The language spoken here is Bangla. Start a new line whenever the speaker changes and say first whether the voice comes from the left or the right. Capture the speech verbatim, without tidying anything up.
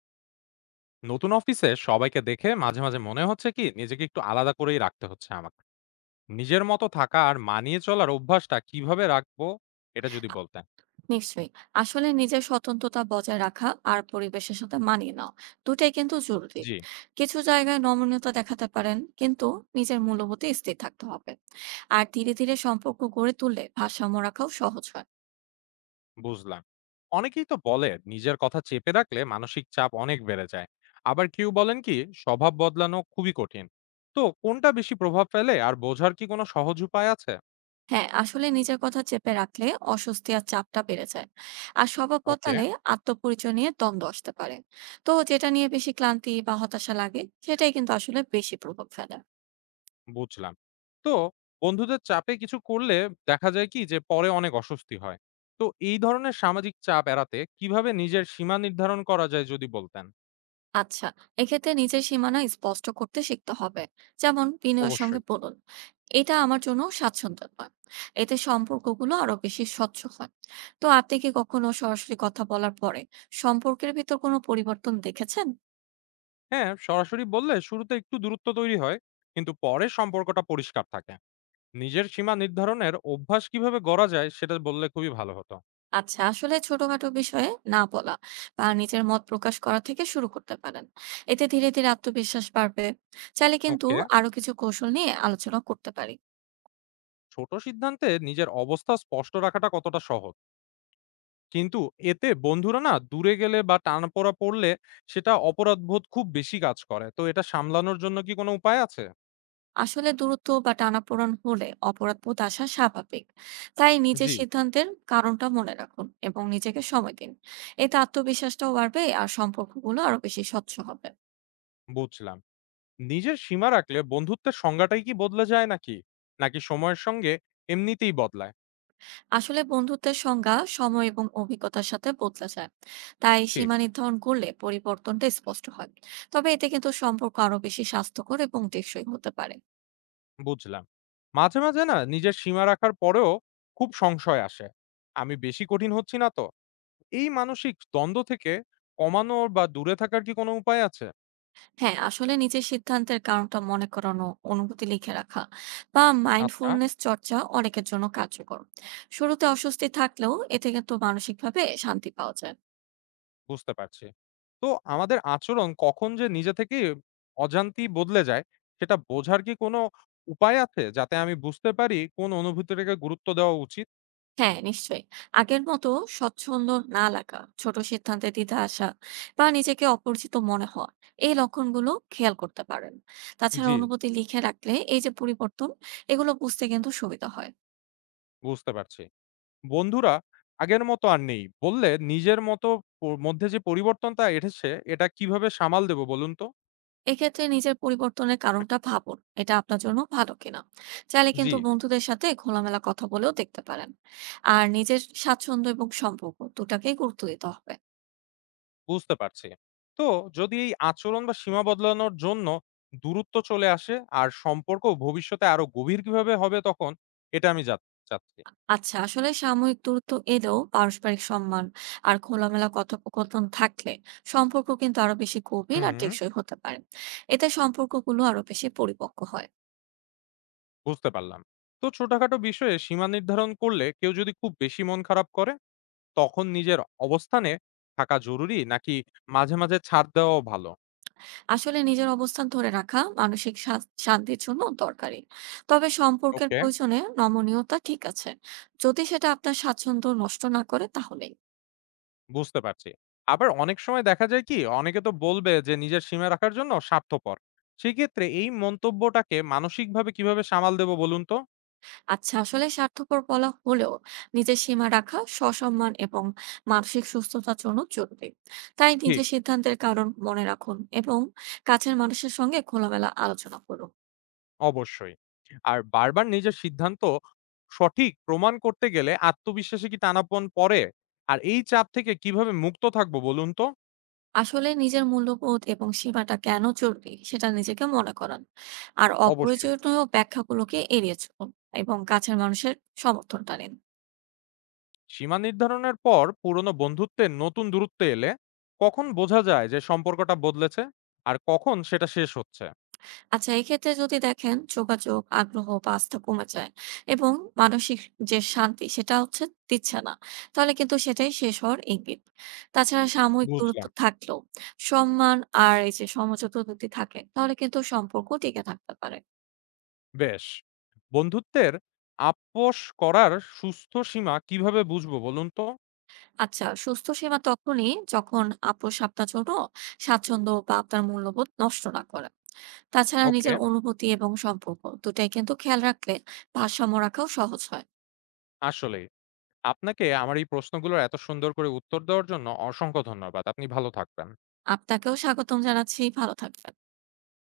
left: নতুন অফিসে সবাইকে দেখে মাঝে মাঝে মনে হচ্ছে কি নিজেকে একটু আলাদা করেই রাখতে হচ্ছে আমাকে। নিজের মতো থাকা আর মানিয়ে চলার অভ্যাসটা কিভাবে রাখবো, এটা যদি বলতেন।
right: নিশ্চয়ই। আসলে নিজের স্বতন্ত্রতা বজায় রাখা আর পরিবেশের সাথে মানিয়ে নেওয়া দুটাই কিন্তু জরুরি।
left: জি।
right: কিছু জায়গায় নমনীয়তা দেখাতে পারেন, কিন্তু নিজের মূল্যবোধে স্থির থাকতে হবে। আর ধীরে ধীরে সম্পর্ক গড়ে তুললে ভারসাম্য রাখাও সহজ হয়।
left: বুঝলাম। অনেকেই তো বলে নিজের কথা চেপে রাখলে মানসিক চাপ অনেক বেড়ে যায়, আবার কেউ বলেন কি স্বভাব বদলানো খুবই কঠিন। তো কোনটা বেশি প্রভাব ফেলে আর বোঝার কি কোনো সহজ উপায় আছে?
right: হ্যাঁ, আসলে নিজের কথা চেপে রাখলে অস্বস্তি আর চাপটা বেড়ে যায়। আর স্বভাব
left: ওকে।
right: বদলালে আত্মপরিচয় নিয়ে দ্বন্দ্ব আসতে পারে। তো যেটা নিয়ে বেশি ক্লান্তি বা হতাশা লাগে, সেটাই কিন্তু আসলে বেশি প্রভাব ফেলে।
left: বুঝলাম। তো বন্ধুদের চাপে কিছু করলে দেখা যায় কি যে পরে অনেক অস্বস্তি হয়। তো এই ধরনের সামাজিক চাপ এড়াতে কিভাবে নিজের সীমা নির্ধারণ করা যায় যদি বলতেন?
right: আচ্ছা, এক্ষেত্রে নিজের সীমানা স্পষ্ট করতে শিখতে হবে। যেমন বিনয়ের সঙ্গে
left: অবশ্যই।
right: বলুন, এটা আমার জন্য স্বাচ্ছন্দ্য নয়। এতে সম্পর্কগুলো আরো বেশি স্বচ্ছ হয়। তো আপনি কি কখনো সরাসরি কথা বলার পরে সম্পর্কের ভিতর কোনো পরিবর্তন দেখেছেন?
left: হ্যাঁ, সরাসরি বললে শুরুতে একটু দূরত্ব তৈরি হয়, কিন্তু পরে সম্পর্কটা পরিষ্কার থাকে। নিজের সীমা নির্ধারণের অভ্যাস কিভাবে গড়া যায় সেটা বললে খুবই ভালো হতো।
right: আচ্ছা, আসলে ছোটখাটো বিষয়ে না বলা বা নিজের মত প্রকাশ করা থেকে শুরু করতে পারেন। এতে ধীরে ধীরে আত্মবিশ্বাস বাড়বে। চাইলে কিন্তু
left: ওকে।
right: আরো কিছু কৌশল নিয়ে আলোচনা করতে পারি।
left: ছোট সিদ্ধান্তে নিজের অবস্থা স্পষ্ট রাখাটা কতটা সহজ? কিন্তু এতে বন্ধুরা না দূরে গেলে বা টানাপোড়া পড়লে সেটা অপরাধবোধ খুব বেশি কাজ করে। তো এটা সামলানোর জন্য কি কোনো উপায় আছে?
right: আসলে দূরত্ব বা টানাপোড়েন হলে অপরাধবোধ আসা স্বাভাবিক। তাই নিজের
left: জি।
right: সিদ্ধান্তের কারণটা মনে রাখুন এবং নিজেকে সময় দিন। এতে আত্মবিশ্বাসটাও বাড়বে আর সম্পর্কগুলো আরো বেশি স্বচ্ছ হবে।
left: বুঝলাম। নিজের সীমা রাখলে বন্ধুত্বের সংজ্ঞাটাই কি বদলে যায় নাকি, নাকি সময়ের সঙ্গে এমনিতেই বদলায়?
right: আসলে বন্ধুত্বের সংজ্ঞা সময় এবং অভিজ্ঞতার সাথে বদলা যায়। তাই
left: ঠিক।
right: সীমা নির্ধারণ করলে পরিবর্তনটা স্পষ্ট হয়। তবে এতে কিন্তু সম্পর্ক আরো বেশি স্বাস্থ্যকর এবং টেকসই হতে পারে।
left: বুঝলাম। মাঝে মাঝে না নিজের সীমা রাখার পরেও খুব সংশয় আসে, আমি বেশি কঠিন হচ্ছি না তো? এই মানসিক দ্বন্দ্ব থেকে কমানোর বা দূরে থাকার কি কোনো উপায় আছে?
right: হ্যাঁ, আসলে নিজের সিদ্ধান্তের কারণটা মনে করানো, অনুভূতি লিখে রাখা বা
left: আচ্ছা।
right: মাইন্ডফুলনেস চর্চা অনেকের জন্য কার্যকর। শুরুতে অস্বস্তি থাকলেও এতে কিন্তু মানসিকভাবে শান্তি পাওয়া যায়।
left: বুঝতে পারছি। তো আমাদের আচরণ কখন যে নিজে থেকেই অজান্তেই বদলে যায়, সেটা বোঝার কি কোনো উপায় আছে? যাতে আমি বুঝতে পারি কোন অনুভূতিটাকে গুরুত্ব দেওয়া উচিত?
right: হ্যাঁ, নিশ্চয়ই। আগের মতো স্বচ্ছন্দ না লাগা, ছোট সিদ্ধান্তে দ্বিধা আসা বা নিজেকে অপরিচিত মনে হওয়া, এই লক্ষণগুলো খেয়াল করতে পারেন। তাছাড়া
left: জি,
right: অনুভূতি লিখে রাখলে এই যে পরিবর্তন, এগুলো বুঝতে কিন্তু সুবিধা হয়।
left: বুঝতে পারছি। বন্ধুরা আগের মতো আর নেই বললে নিজের মতো প মধ্যে যে পরিবর্তনটা এসেছে, এটা কিভাবে সামাল দেব বলুন তো?
right: এক্ষেত্রে নিজের পরিবর্তনের কারণটা ভাবুন, এটা আপনার জন্য ভালো কিনা। চাইলে
left: জি,
right: কিন্তু বন্ধুদের সাথে খোলামেলা কথা বলেও দেখতে পারেন। আর নিজের স্বাচ্ছন্দ্য এবং সম্পর্ক দুটাকেই গুরুত্ব দিতে হবে।
left: বুঝতে পারছি। তো যদি এই আচরণ বা সীমা বদলানোর জন্য দূরত্ব চলে আসে আর সম্পর্ক ভবিষ্যতে আরো গভীর কিভাবে হবে তখন? এটা আমি জানতে চাচ্ছি।
right: আচ্ছা, আসলে সাময়িক দূরত্ব এলেও পারস্পরিক সম্মান আর খোলামেলা কথোপকথন থাকলে সম্পর্ক কিন্তু আরো বেশি গভীর আর
left: হুম।
right: টেকসই হতে পারে। এতে সম্পর্কগুলো আরো বেশি পরিপক্ক হয়।
left: বুঝতে পারলাম। তো ছোটখাটো বিষয়ে সীমা নির্ধারণ করলে কেউ যদি খুব বেশি মন খারাপ করে, তখন নিজের অবস্থানে থাকা জরুরি নাকি মাঝে মাঝে ছাড় দেওয়াও ভালো?
right: আসলে নিজের অবস্থান ধরে রাখা মানসিক শা- শান্তির জন্য দরকারি। তবে সম্পর্কের
left: ওকে।
right: প্রয়োজনে নমনীয়তা ঠিক আছে, যদি সেটা আপনার স্বাচ্ছন্দ্য নষ্ট না করে তাহলেই।
left: বুঝতে পারছি। আবার অনেক সময় দেখা যায় কি অনেকে তো বলবে যে নিজের সীমা রাখার জন্য স্বার্থপর। সেক্ষেত্রে এই মন্তব্যটাকে মানসিকভাবে কিভাবে সামাল দেবো বলুন তো?
right: আচ্ছা, আসলে স্বার্থপর বলা হলেও নিজের সীমা রাখা সসম্মান এবং মানসিক সুস্থতার জন্য জরুরি। তাই
left: ঠিক।
right: নিজের সিদ্ধান্তের কারণ মনে রাখুন এবং কাছের মানুষের সঙ্গে খোলামেলা আলোচনা করুন।
left: অবশ্যই। আর বারবার নিজের সিদ্ধান্ত সঠিক প্রমাণ করতে গেলে আত্মবিশ্বাসে কি টানাপোড়েন পড়ে? আর এই চাপ থেকে কিভাবে মুক্ত থাকবো বলুন তো?
right: আসলে নিজের মূল্যবোধ এবং সীমাটা কেন জরুরি সেটা নিজেকে মনে করান। আর
left: অবশ্যই।
right: অপ্রয়োজনীয় ব্যাখ্যাগুলোকে এড়িয়ে চলুন এবং কাছের মানুষের সমর্থনটা নিন।
left: সীমা নির্ধারণের পর পুরনো বন্ধুত্বের নতুন দূরত্ব এলে কখন বোঝা যায় যে সম্পর্কটা বদলেছে? আর কখন সেটা শেষ হচ্ছে?
right: আচ্ছা, এক্ষেত্রে যদি দেখেন যোগাযোগ, আগ্রহ বা আস্থা কমে যায় এবং মানসিক যে শান্তি সেটা হচ্ছে দিচ্ছে না, তাহলে কিন্তু সেটাই শেষ হওয়ার ইঙ্গিত। তাছাড়া সাময়িক দূরত্ব
left: বুঝলাম।
right: থাকলেও সম্মান আর এই যে সমঝোতা যদি থাকে, তাহলে কিন্তু সম্পর্ক টিকে থাকতে পারে।
left: বেশ। বন্ধুত্বের আপস করার সুস্থ সীমা কিভাবে বুঝবো বলুন তো?
right: আচ্ছা, সুস্থ সীমা তখনই যখন আপোষ আপনার জন্য স্বাচ্ছন্দ্য বা আপনার মূল্যবোধ নষ্ট না করে। তাছাড়া
left: ওকে।
right: নিজের অনুভূতি এবং সম্পর্ক দুটাই কিন্তু খেয়াল রাখলে ভারসাম্য রাখাও সহজ হয়।
left: আসলেই। আপনাকে আমার এই প্রশ্নগুলোর এত সুন্দর করে উত্তর দেওয়ার জন্য অসংখ্য ধন্যবাদ। আপনি ভালো থাকবেন।
right: আপনাকেও স্বাগতম জানাচ্ছি। ভালো থাকবেন।